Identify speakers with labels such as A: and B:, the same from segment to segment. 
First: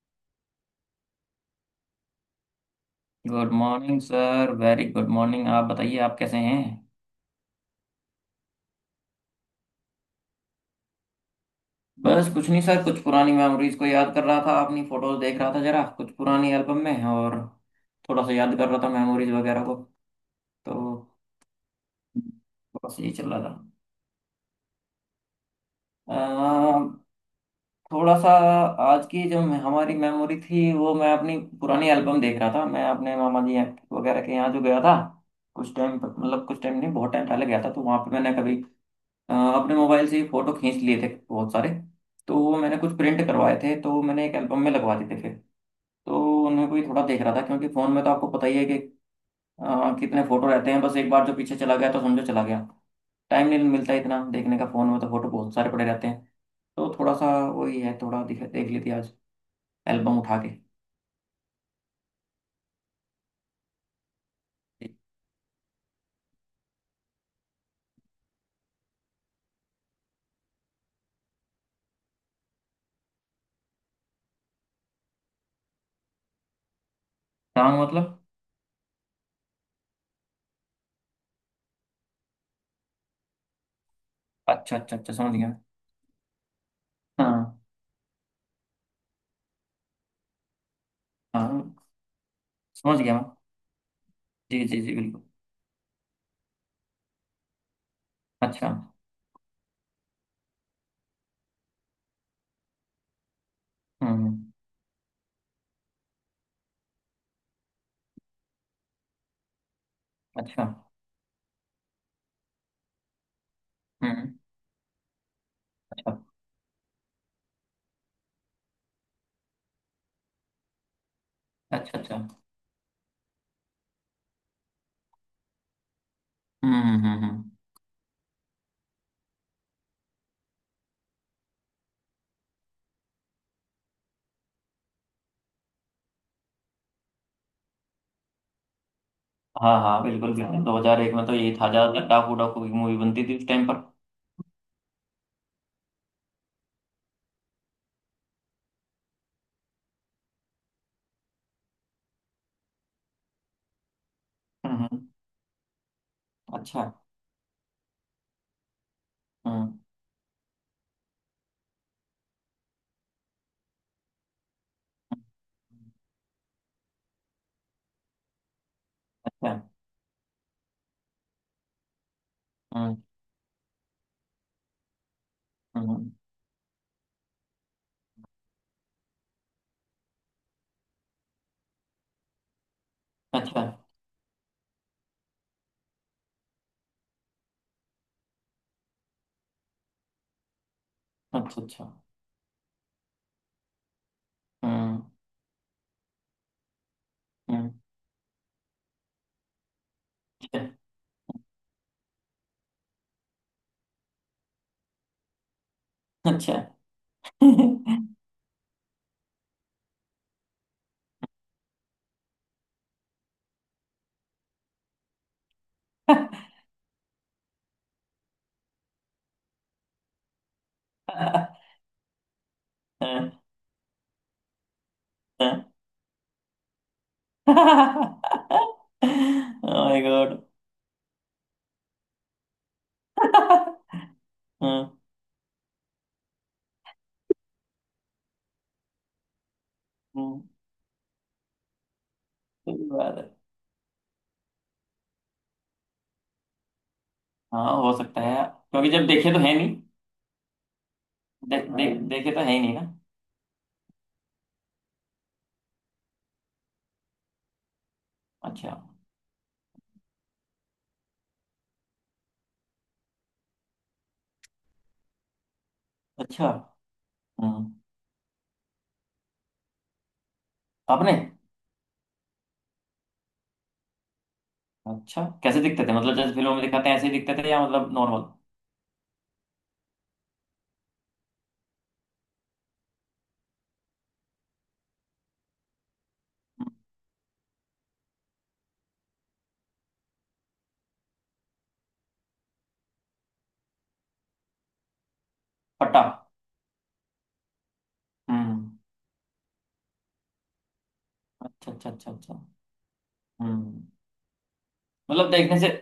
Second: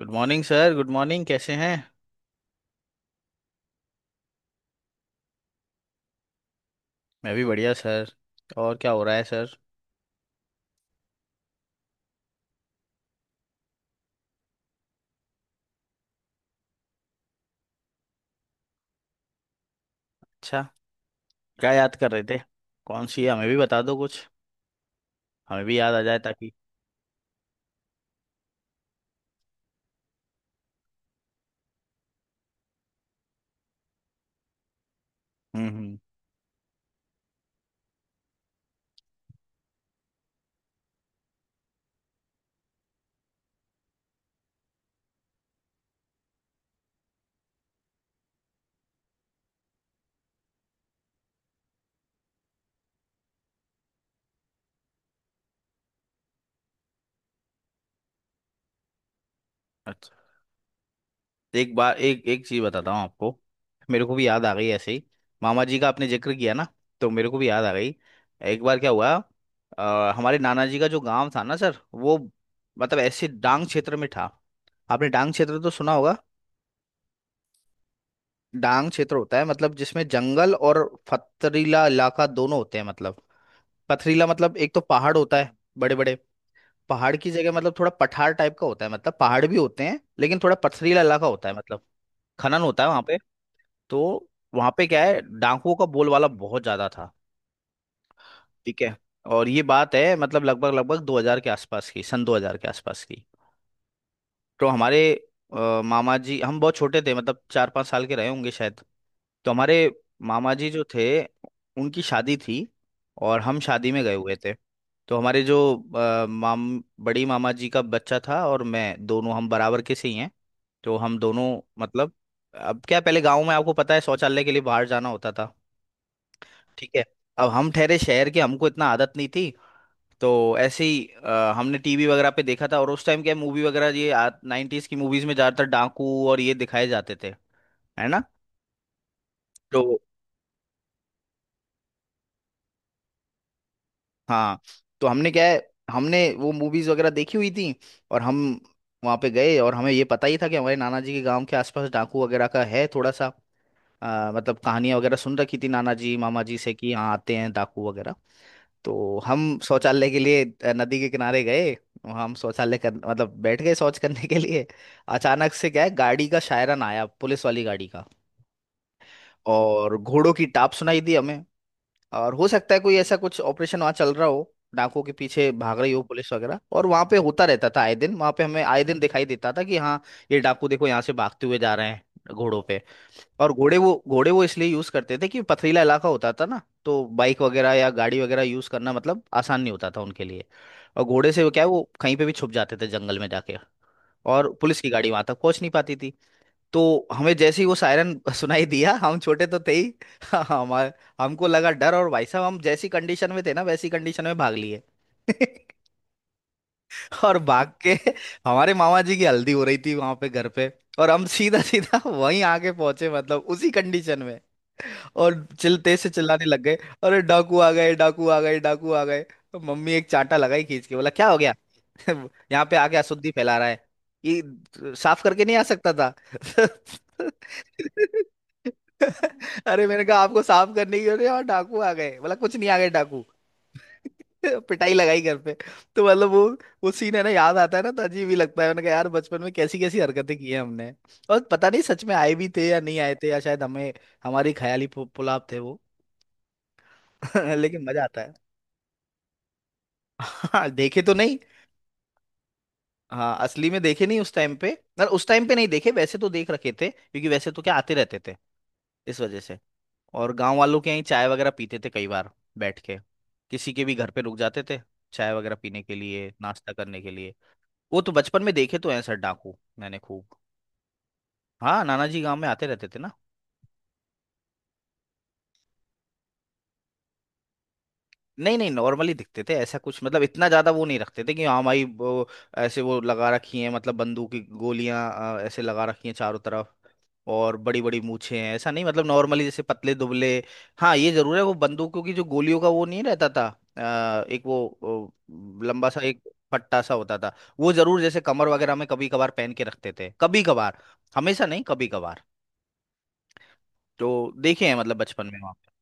A: Good morning sir. Good morning, कैसे हैं?
B: Good morning sir. Very good morning. आप बताइए आप कैसे हैं।
A: मैं भी बढ़िया सर। और क्या हो रहा है सर?
B: बस कुछ नहीं सर, कुछ पुरानी मेमोरीज को याद कर रहा था, अपनी फोटोज देख रहा था जरा, कुछ पुरानी एल्बम में। और थोड़ा सा याद कर रहा था मेमोरीज वगैरह को।
A: अच्छा,
B: तो
A: क्या याद कर रहे थे?
B: थोड़ा सा
A: कौन
B: ये
A: सी
B: चल
A: है,
B: रहा
A: हमें भी
B: था।
A: बता दो कुछ। हमें भी याद आ जाए ताकि।
B: अम, थोड़ा सा आज की जो हमारी मेमोरी थी, वो मैं अपनी पुरानी एल्बम देख रहा था। मैं अपने मामा जी वगैरह के यहाँ जो गया था, कुछ टाइम
A: हम्म।
B: मतलब कुछ टाइम नहीं, बहुत टाइम पहले गया था। तो वहाँ पे मैंने कभी अपने मोबाइल से ही फोटो खींच लिए थे बहुत सारे। तो वो मैंने कुछ प्रिंट करवाए थे, तो मैंने एक एल्बम में लगवा दिए थे फिर। तो उनमें कोई थोड़ा देख रहा था, क्योंकि फ़ोन में तो आपको पता ही है कि कितने फ़ोटो रहते हैं। बस एक बार जो पीछे चला गया तो समझो चला गया। टाइम नहीं मिलता इतना देखने का, फ़ोन में तो फ़ोटो बहुत सारे पड़े रहते हैं। तो थोड़ा सा वही है, थोड़ा दिख देख ली थी आज
A: अच्छा।
B: एल्बम उठा के।
A: एक बार, एक एक चीज़ बताता हूँ आपको। मेरे को भी याद आ गई ऐसे ही। मामा जी का आपने जिक्र किया ना, तो मेरे को भी याद आ गई। एक बार क्या हुआ, हमारे नाना जी का जो गांव था ना सर, वो मतलब ऐसे डांग क्षेत्र में था। आपने डांग क्षेत्र तो सुना होगा।
B: हाँ मतलब।
A: डांग क्षेत्र होता है मतलब जिसमें जंगल और पथरीला इलाका दोनों होते हैं। मतलब पथरीला मतलब एक
B: अच्छा,
A: तो
B: अच्छा, अच्छा,
A: पहाड़
B: समझ
A: होता
B: गया।
A: है, बड़े बड़े पहाड़ की जगह।
B: हाँ।
A: मतलब थोड़ा पठार टाइप का होता है। मतलब पहाड़ भी होते हैं, लेकिन थोड़ा पथरीला इलाका होता है,
B: हाँ।
A: मतलब खनन होता है
B: समझ
A: वहां
B: गया
A: पे।
B: मैं।
A: तो
B: जी
A: वहां
B: जी
A: पे
B: जी,
A: क्या है,
B: बिल्कुल।
A: डाकुओं का बोलबाला बहुत ज्यादा था।
B: अच्छा। हम्म।
A: ठीक है। और ये बात है मतलब लगभग लगभग 2000 के आसपास की, सन 2000 के आसपास की।
B: हम्म।
A: तो हमारे मामा जी, हम बहुत छोटे थे, मतलब चार पाँच साल के रहे होंगे शायद। तो हमारे मामा
B: अच्छा।
A: जी जो थे, उनकी शादी थी और हम शादी में गए
B: हम्म।
A: हुए थे। तो हमारे जो
B: अच्छा,
A: अ, माम बड़ी मामा जी का बच्चा था और मैं, दोनों हम बराबर के से ही हैं। तो हम दोनों
B: अच्छा,
A: मतलब,
B: अच्छा।
A: अब क्या पहले गांव में आपको पता है शौचालय के लिए बाहर जाना होता था।
B: हम्म।
A: ठीक है।
B: हम्म। हम्म।
A: अब
B: हम्म।
A: हम ठहरे शहर के, हमको इतना आदत नहीं थी। तो ऐसे ही हमने टीवी वगैरह पे देखा था, और उस टाइम क्या मूवी वगैरह ये, नाइन्टीज की मूवीज में ज्यादातर डाकू और ये दिखाए जाते थे, है ना।
B: हाँ
A: तो
B: हाँ, बिल्कुल बिल्कुल, 2001 में तो यही था, ज्यादातर डाकू डाकू की मूवी बनती थी उस टाइम पर।
A: हाँ, तो हमने क्या है, हमने वो मूवीज वगैरह देखी हुई थी। और हम वहाँ पे गए, और हमें ये पता ही था कि हमारे नाना जी के गांव के आसपास डाकू वगैरह का है थोड़ा सा। मतलब
B: हम्म।
A: कहानियां
B: हम्म।
A: वगैरह सुन रखी थी नाना जी मामा जी से
B: अच्छा।
A: कि यहाँ आते हैं डाकू वगैरह। तो हम
B: हम्म।
A: शौचालय के लिए नदी के किनारे गए। वहाँ हम शौचालय कर मतलब बैठ गए शौच करने के लिए। अचानक से क्या है,
B: हम्म।
A: गाड़ी का शायरन आया, पुलिस वाली गाड़ी का।
B: अच्छा।
A: और घोड़ों की टाप सुनाई दी हमें। और हो सकता है कोई
B: हम्म।
A: ऐसा कुछ ऑपरेशन वहाँ चल रहा हो, डाकुओं के पीछे भाग
B: हम्म।
A: रही हो
B: हम्म।
A: पुलिस वगैरह। और वहाँ पे होता रहता था आए दिन, वहाँ पे हमें आए दिन दिखाई देता था कि हाँ, ये डाकू देखो यहाँ से भागते हुए जा रहे हैं घोड़ों पे। और
B: अच्छा,
A: घोड़े वो, घोड़े वो इसलिए यूज करते थे कि पथरीला इलाका होता था ना, तो बाइक वगैरह या गाड़ी वगैरह यूज करना मतलब आसान नहीं होता था उनके लिए। और घोड़े से वो
B: अच्छा,
A: क्या है,
B: अच्छा।
A: वो कहीं पे भी छुप जाते थे जंगल में जाके। और पुलिस की
B: हम्म।
A: गाड़ी वहां तक पहुंच नहीं पाती थी। तो हमें जैसे ही
B: हम्म।
A: वो सायरन सुनाई दिया, हम छोटे तो थे ही। हमारे, हमको लगा डर, और भाई साहब हम जैसी कंडीशन में थे ना, वैसी कंडीशन में भाग लिए।
B: अच्छा।
A: और भाग के, हमारे मामा जी की हल्दी हो रही थी वहां पे घर पे, और हम सीधा सीधा वहीं आके पहुंचे मतलब उसी कंडीशन में। और चिल तेज से चिल्लाने लग गए, अरे डाकू आ गए, डाकू आ गए, डाकू आ गए। तो मम्मी एक चांटा लगाई खींच के, बोला क्या हो गया, यहाँ पे आके अशुद्धि फैला रहा है। ये साफ करके नहीं आ सकता था? अरे
B: माय
A: मैंने कहा आपको,
B: गॉड।
A: साफ करने की, अरे यार डाकू आ गए। बोला कुछ नहीं आ गए डाकू।
B: हम्म।
A: पिटाई लगाई घर पे। तो मतलब वो सीन है ना याद आता है ना, तो अजीब ही लगता है। मैंने कहा यार बचपन में कैसी कैसी हरकतें
B: हम्म।
A: की हैं हमने। और पता नहीं सच में आए भी थे या
B: सही
A: नहीं आए
B: बात है।
A: थे, या शायद हमें, हमारी ख्याली पुलाव थे वो।
B: हाँ
A: लेकिन
B: हो
A: मजा आता
B: सकता
A: है।
B: है, क्योंकि जब देखे तो है नहीं।
A: हाँ देखे तो नहीं।
B: दे, दे, देखे तो है ही नहीं ना।
A: हाँ असली में देखे नहीं उस टाइम पे। ना उस टाइम पे नहीं देखे, वैसे तो देख रखे थे क्योंकि वैसे तो क्या आते रहते थे
B: अच्छा।
A: इस वजह से। और गांव वालों के यहीं चाय वगैरह पीते थे कई बार, बैठ के, किसी के भी घर पे रुक जाते थे, चाय वगैरह पीने के लिए,
B: अच्छा।
A: नाश्ता करने के लिए।
B: हम्म।
A: वो तो बचपन में देखे तो हैं सर डाकू, मैंने खूब।
B: आपने।
A: हाँ नाना जी गांव में आते रहते थे ना।
B: अच्छा, कैसे दिखते थे? मतलब जैसे फिल्मों में दिखाते हैं ऐसे ही दिखते थे, या मतलब नॉर्मल?
A: नहीं नहीं, नॉर्मली दिखते थे। ऐसा कुछ मतलब इतना ज्यादा वो नहीं रखते थे कि हाँ भाई, वो ऐसे वो लगा रखी हैं मतलब बंदूक की गोलियां ऐसे लगा रखी हैं चारों तरफ, और बड़ी बड़ी मूछें हैं ऐसा नहीं। मतलब नॉर्मली जैसे पतले दुबले। हाँ ये जरूर है, वो बंदूकों की जो गोलियों का वो नहीं रहता था। एक वो, लंबा सा
B: पट्टा।
A: एक पट्टा सा होता था। वो जरूर जैसे कमर
B: हम्म।
A: वगैरह में कभी कभार पहन के रखते थे, कभी कभार, हमेशा नहीं
B: अच्छा,
A: कभी
B: अच्छा, अच्छा,
A: कभार।
B: अच्छा। हम्म।
A: तो देखे हैं मतलब बचपन
B: मतलब
A: में वहाँ
B: देखने से।
A: पे।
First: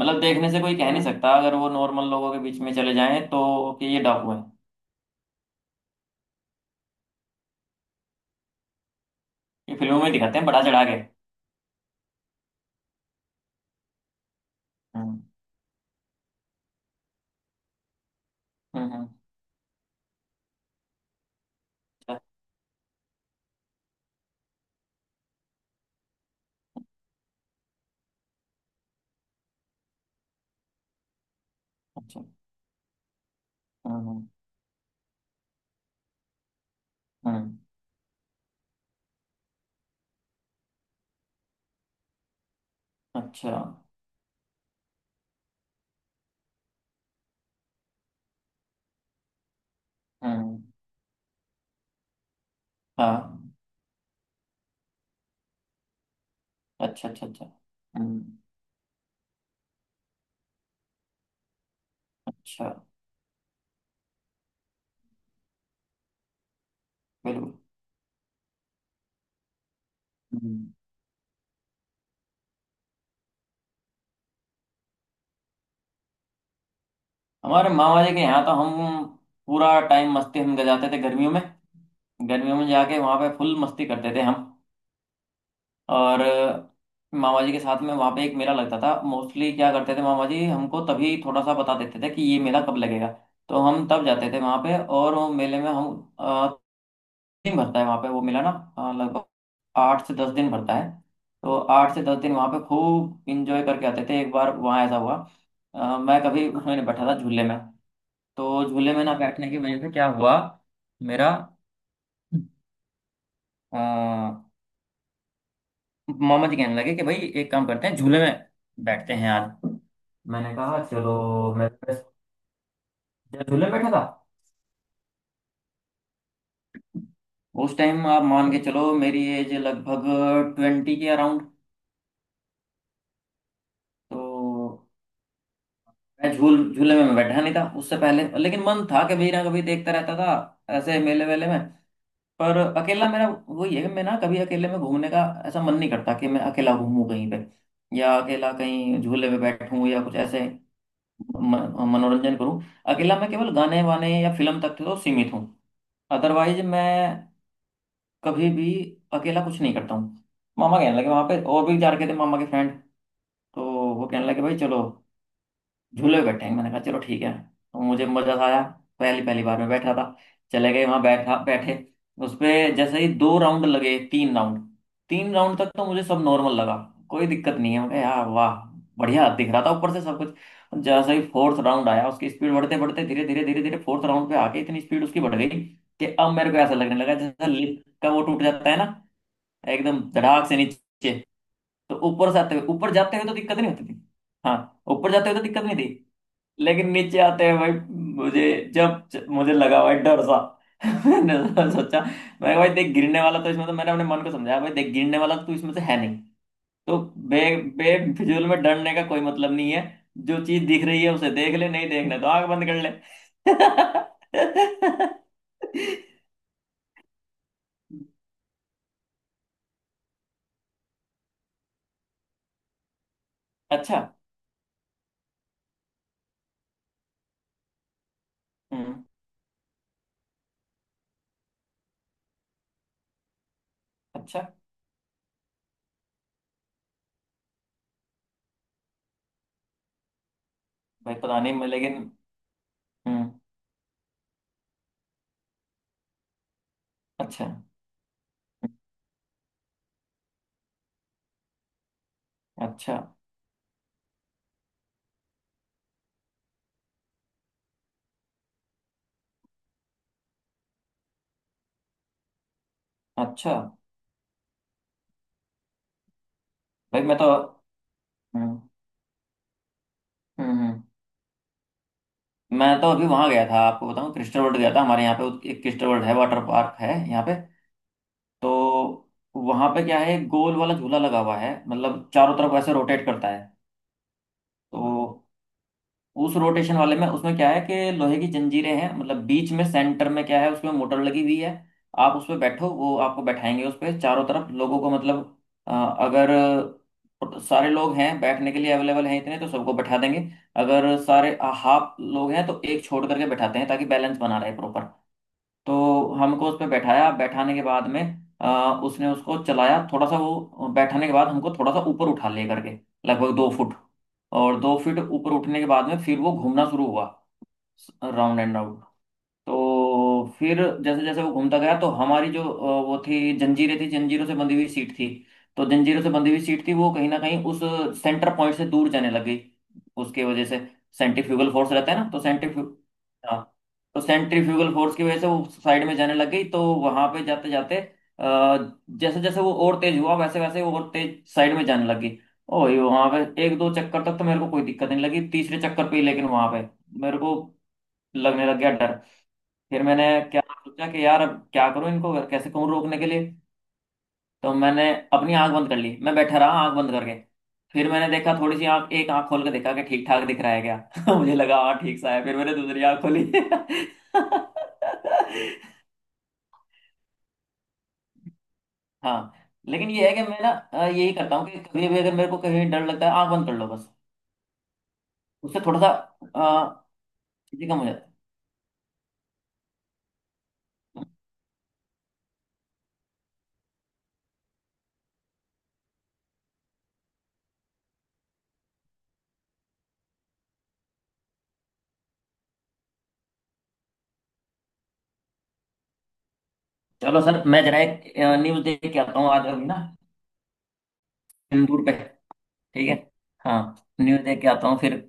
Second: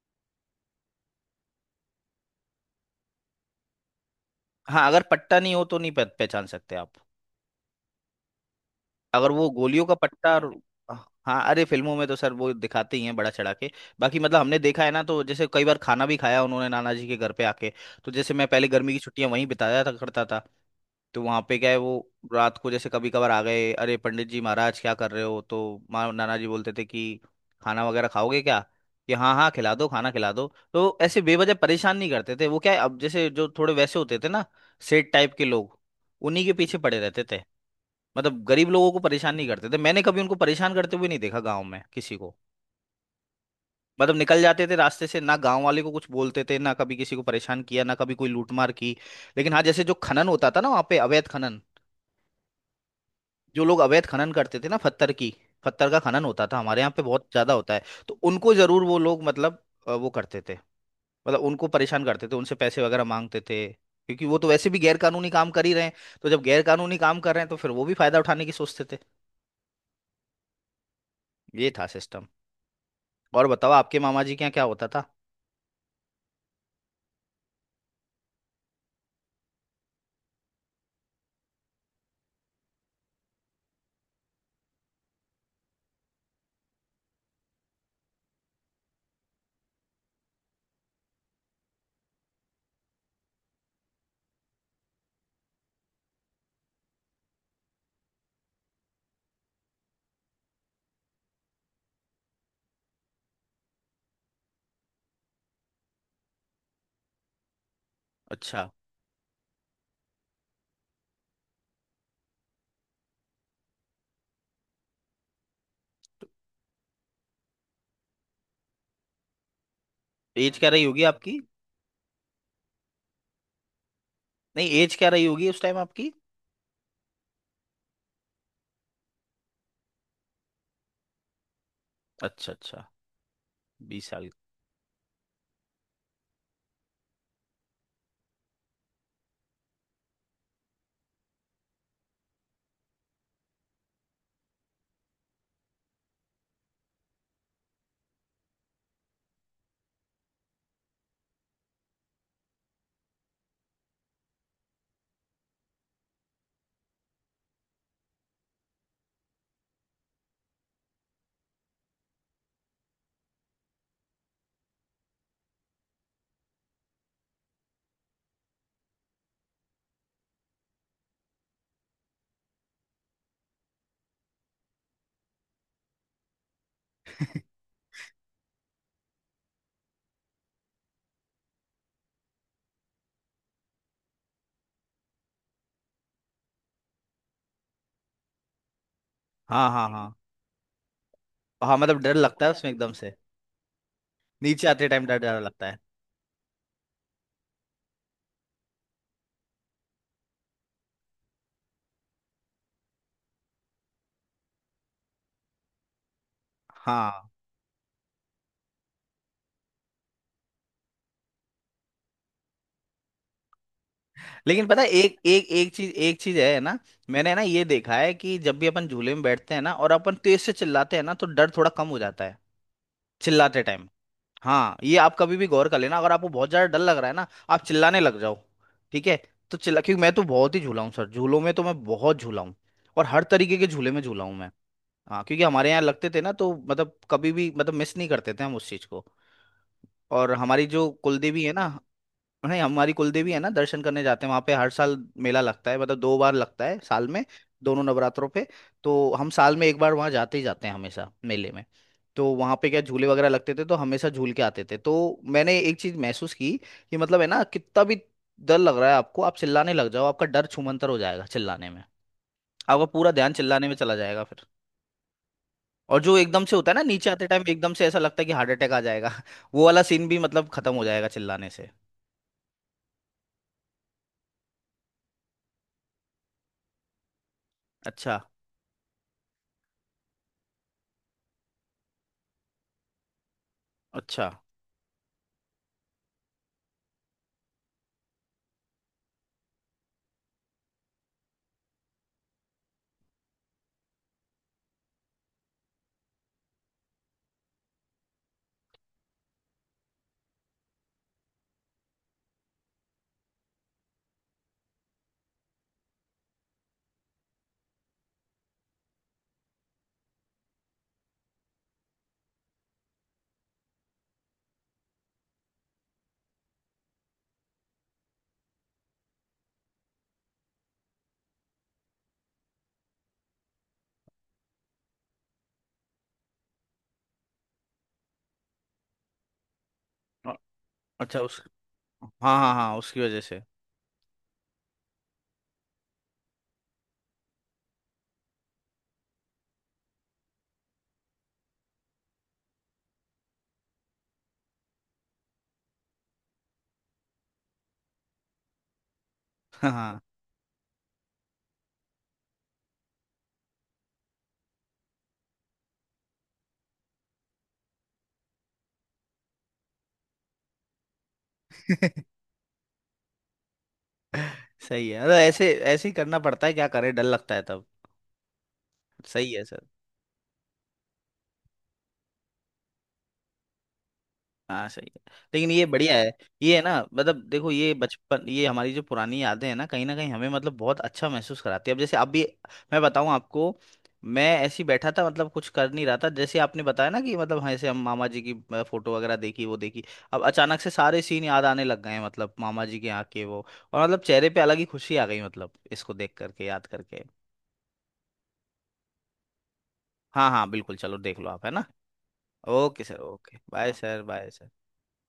B: मतलब देखने से कोई कह नहीं सकता, अगर वो नॉर्मल लोगों के बीच में चले जाएं, तो कि ये डाकू है।
A: हाँ अगर पट्टा नहीं हो तो नहीं पहचान सकते आप। अगर वो
B: ये
A: गोलियों का
B: फिल्मों में
A: पट्टा
B: दिखाते हैं
A: और-
B: बढ़ा चढ़ा के।
A: हाँ अरे फिल्मों में तो सर वो दिखाते ही हैं बड़ा चढ़ा के। बाकी मतलब हमने देखा है ना, तो
B: हम्म।
A: जैसे कई बार खाना भी खाया उन्होंने नाना जी के घर पे आके। तो जैसे मैं पहले गर्मी
B: हम्म।
A: की
B: हम्म।
A: छुट्टियां वहीं बिताया था करता था। तो वहां पे क्या है वो,
B: अच्छा।
A: रात को जैसे कभी कभार आ गए, अरे पंडित जी महाराज क्या कर रहे हो। तो माँ नाना जी बोलते थे कि खाना वगैरह खाओगे क्या? कि हाँ हाँ खिला दो, खाना खिला दो। तो ऐसे बेवजह परेशान नहीं
B: अच्छा।
A: करते थे। वो क्या है, अब जैसे जो थोड़े
B: हम्म।
A: वैसे होते
B: हम्म।
A: थे ना, सेठ टाइप के लोग, उन्हीं के पीछे पड़े रहते थे।
B: हम्म।
A: मतलब गरीब लोगों को परेशान नहीं करते थे। मैंने कभी उनको परेशान करते हुए नहीं देखा गांव में किसी को।
B: अच्छा।
A: मतलब निकल जाते थे रास्ते से, ना गांव वाले को कुछ बोलते थे, ना कभी किसी को परेशान किया, ना कभी कोई लूटमार की। लेकिन हाँ, जैसे जो खनन होता था
B: हम्म।
A: ना वहाँ पे, अवैध खनन,
B: हाँ।
A: जो लोग अवैध खनन करते थे ना, पत्थर की, पत्थर का खनन होता था हमारे यहाँ पे
B: अच्छा,
A: बहुत
B: अच्छा, अच्छा।
A: ज्यादा होता है। तो
B: हम्म।
A: उनको जरूर वो लोग मतलब वो करते थे, मतलब उनको परेशान करते थे, उनसे
B: अच्छा।
A: पैसे वगैरह मांगते थे। क्योंकि वो तो वैसे भी गैर कानूनी काम कर ही रहे हैं, तो जब गैर कानूनी काम कर रहे हैं
B: बिल्कुल।
A: तो फिर वो भी फायदा उठाने की सोचते थे।
B: हम्म।
A: ये था सिस्टम। और बताओ आपके मामा जी के यहाँ क्या होता था?
B: हमारे मामा जी के यहाँ तो हम पूरा टाइम मस्ती हम गजाते थे गर्मियों में। गर्मियों में जाके वहाँ पे फुल मस्ती करते थे हम। और मामा जी के साथ में वहाँ पे एक मेला लगता था मोस्टली, क्या करते थे मामा जी हमको तभी थोड़ा सा बता देते थे कि ये मेला कब लगेगा। तो हम तब जाते थे वहाँ पे, और वो मेले में हम दिन भरता है वहाँ पे वो मेला ना, लगभग 8 से 10 दिन भरता है। तो 8 से 10 दिन वहाँ पे खूब इंजॉय करके आते थे। एक बार वहाँ ऐसा हुआ, मैं कभी उसमें नहीं बैठा था, झूले में। तो
A: अच्छा,
B: झूले में ना बैठने की वजह से क्या हुआ, मेरा अ, मामा जी कहने लगे कि भाई एक काम करते हैं, झूले में बैठते हैं आज। मैंने
A: एज क्या
B: कहा
A: रही होगी
B: चलो।
A: आपकी?
B: मैं बस, जब झूले में बैठा था।
A: नहीं एज क्या रही होगी उस टाइम आपकी?
B: उस टाइम आप मान के चलो मेरी एज लगभग 20 के अराउंड।
A: अच्छा अच्छा, बीस साल।
B: तो मैं झूले में मैं बैठा नहीं था उससे पहले, लेकिन मन था, कभी ना कभी देखता रहता था ऐसे मेले वेले में। पर अकेला, मेरा वो ये है कि मैं ना कभी अकेले में घूमने का, ऐसा मन नहीं करता कि मैं अकेला घूमूं कहीं पे, या अकेला कहीं झूले पे बैठूं, या कुछ ऐसे मनोरंजन करूं। अकेला मैं केवल गाने वाने या फिल्म तक तो सीमित हूँ। अदरवाइज मैं कभी भी अकेला कुछ नहीं करता हूँ। मामा कहने लगे, वहां पे और भी जा रखे थे मामा के फ्रेंड, तो वो कहने लगे भाई चलो, झूले पे बैठेंगे। मैंने कहा चलो ठीक है। तो मुझे मजा सा आया, पहली पहली बार में बैठा था। चले गए वहां, बैठा बैठे उसपे, जैसे ही 2 राउंड लगे, 3 राउंड, 3 राउंड तक तो मुझे सब नॉर्मल लगा, कोई दिक्कत नहीं है। मैं कहा, यार वाह, बढ़िया दिख रहा था ऊपर से सब कुछ। जैसे ही फोर्थ राउंड आया, उसकी स्पीड बढ़ते बढ़ते, धीरे धीरे धीरे धीरे फोर्थ राउंड पे आके इतनी स्पीड उसकी बढ़ गई कि अब मेरे को ऐसा लगने लगा जैसे लिफ्ट का वो टूट जाता है ना,
A: हाँ हाँ
B: एकदम
A: हाँ।
B: धड़ाक से नीचे।
A: हाँ
B: तो
A: मतलब डर
B: ऊपर से
A: लगता है
B: आते हुए,
A: उसमें
B: ऊपर
A: एकदम से।
B: जाते हुए तो दिक्कत नहीं होती थी। हाँ।
A: नीचे आते टाइम
B: ऊपर
A: डर,
B: जाते हुए
A: डर
B: तो दिक्कत
A: लगता
B: नहीं
A: है।
B: थी, लेकिन नीचे आते हैं भाई, मुझे जब जब मुझे लगा भाई डर सा, मैंने सोचा, मैं भाई देख, गिरने वाला तो इसमें तो, मैंने अपने मन को समझाया भाई देख गिरने वाला तो इसमें से है नहीं। तो
A: हाँ।
B: बे बेफिजूल में डरने का कोई मतलब नहीं है। जो चीज दिख रही है उसे देख ले, नहीं देखना तो आंख बंद कर ले।
A: लेकिन पता है एक एक एक चीज, एक चीज है ना, मैंने ना ये देखा है कि जब भी अपन झूले में बैठते हैं ना और अपन तेज से चिल्लाते हैं ना, तो डर थोड़ा कम हो जाता है चिल्लाते टाइम।
B: अच्छा।
A: हाँ ये आप कभी भी गौर कर लेना, अगर आपको बहुत ज्यादा डर लग रहा है ना, आप चिल्लाने लग जाओ।
B: हम्म।
A: ठीक है। तो चिल्ला, क्योंकि मैं तो बहुत ही झूला हूँ सर, झूलों में तो मैं बहुत झूला हूँ। और हर तरीके के झूले में झूला हूँ
B: अच्छा।
A: मैं। हाँ क्योंकि हमारे यहाँ लगते थे ना, तो मतलब कभी भी मतलब मिस नहीं करते थे हम उस चीज को। और हमारी जो
B: भाई पता
A: कुलदेवी है
B: नहीं
A: ना,
B: मैं, लेकिन।
A: नहीं, हमारी
B: हम्म।
A: कुलदेवी है ना, दर्शन करने जाते हैं वहां पे हर साल। मेला लगता है, मतलब दो बार लगता है साल में,
B: अच्छा। हम्म।
A: दोनों नवरात्रों पे। तो हम साल में एक बार वहां जाते ही जाते हैं हमेशा मेले में। तो वहां पे क्या,
B: अच्छा।
A: झूले वगैरह लगते थे, तो हमेशा झूल के आते थे। तो मैंने एक चीज महसूस की कि मतलब है ना, कितना भी डर लग रहा है आपको, आप चिल्लाने लग जाओ, आपका डर छूमंतर हो जाएगा चिल्लाने में। आपका पूरा ध्यान
B: अच्छा।
A: चिल्लाने में चला जाएगा फिर। और जो एकदम से होता है ना
B: भाई
A: नीचे
B: मैं
A: आते
B: तो।
A: टाइम, एकदम से ऐसा लगता है कि हार्ट
B: हम्म।
A: अटैक आ जाएगा, वो वाला सीन भी मतलब
B: हम्म।
A: खत्म
B: हम्म।
A: हो जाएगा चिल्लाने से।
B: मैं तो अभी वहां गया था आपको बताऊं, क्रिस्टल वर्ल्ड गया था, हमारे यहाँ पे एक क्रिस्टल वर्ल्ड है, वाटर पार्क है यहाँ पे।
A: अच्छा
B: तो वहां पे क्या है, एक गोल वाला झूला लगा हुआ है, मतलब चारों तरफ ऐसे रोटेट करता है।
A: अच्छा
B: तो उस रोटेशन वाले में, उसमें क्या है कि लोहे की जंजीरें हैं, मतलब बीच में सेंटर में क्या है उसमें मोटर लगी हुई है। आप उस पर बैठो, वो आपको बैठाएंगे उस पर चारों तरफ, लोगों को मतलब अ, अगर सारे लोग हैं बैठने के लिए अवेलेबल हैं इतने, तो सबको बैठा देंगे। अगर सारे हाफ लोग हैं तो एक छोड़ करके बैठाते हैं, ताकि बैलेंस बना रहे प्रॉपर। तो हमको उस पर बैठाया, बैठाने के बाद में अ, उसने उसको चलाया थोड़ा सा, वो बैठाने के बाद हमको थोड़ा सा ऊपर उठा ले करके, लगभग 2 फुट, और 2 फीट ऊपर उठने के बाद में फिर वो घूमना शुरू हुआ, राउंड एंड राउंड। तो फिर जैसे जैसे वो घूमता गया, तो हमारी जो वो थी जंजीरें थी, जंजीरों से बंधी हुई सीट थी। तो जंजीरों से बंधी हुई सीट थी, वो कहीं ना कहीं उस सेंटर पॉइंट से दूर जाने लगी, उसके
A: अ-
B: वजह से
A: अच्छा उस,
B: सेंट्रीफ्यूगल फोर्स रहता है ना, तो
A: हाँ हाँ
B: सेंट्रीफ्यू।
A: हाँ, उसकी वजह से।
B: हाँ। तो सेंट्रीफ्यूगल फोर्स की वजह से वो साइड में जाने लग गई, तो वहां पे जाते जाते, जैसे जैसे वो और तेज हुआ वैसे वैसे वो और तेज साइड में जाने लगी। ओ ये वहां पे एक दो चक्कर तक तो मेरे को कोई दिक्कत नहीं लगी, तीसरे चक्कर पे ही लेकिन वहां पे मेरे को लगने लग गया डर।
A: हाँ
B: फिर
A: हाँ,
B: मैंने क्या सोचा कि यार अब क्या करूं, इनको कैसे कहूं रोकने के लिए। तो मैंने अपनी आंख बंद कर ली, मैं बैठा रहा आंख बंद करके। फिर मैंने देखा थोड़ी सी आंख, एक आंख खोल के देखा कि ठीक ठाक दिख रहा है क्या। मुझे लगा हाँ ठीक सा है, फिर मैंने दूसरी आंख खोली।
A: सही है। अरे ऐसे ऐसे ही करना पड़ता है, क्या करें डर लगता है तब। सही है
B: हाँ।
A: सर।
B: लेकिन ये है कि मैं ना, यही करता हूँ कि कभी भी अगर मेरे को कहीं डर लगता है, आंख बंद कर लो बस।
A: हाँ सही है। लेकिन
B: उससे
A: ये
B: थोड़ा सा
A: बढ़िया है। ये है ना,
B: अ,
A: मतलब देखो,
B: चीजें
A: ये
B: कम हो जाती है।
A: बचपन, ये हमारी जो पुरानी यादें हैं ना, कहीं ना कहीं हमें मतलब बहुत अच्छा महसूस कराती है। अब जैसे अभी मैं बताऊँ आपको, मैं ऐसे ही बैठा था, मतलब कुछ कर नहीं रहा था, जैसे आपने बताया ना कि मतलब हाँ, ऐसे हम मामा जी की फोटो वगैरह देखी वो देखी, अब अचानक से सारे सीन याद आने लग गए हैं, मतलब मामा जी के यहाँ के वो। और मतलब चेहरे पे अलग ही खुशी आ गई, मतलब इसको देख करके, याद करके।
B: चलो सर, मैं जरा एक न्यूज देख के आता हूँ आज अभी ना।
A: हाँ हाँ बिल्कुल, चलो देख लो आप है ना।
B: इंदूर पे।
A: ओके
B: ठीक है।
A: सर, ओके,
B: हाँ।
A: बाय सर,
B: न्यूज
A: बाय
B: देख के
A: सर।
B: आता हूँ फिर।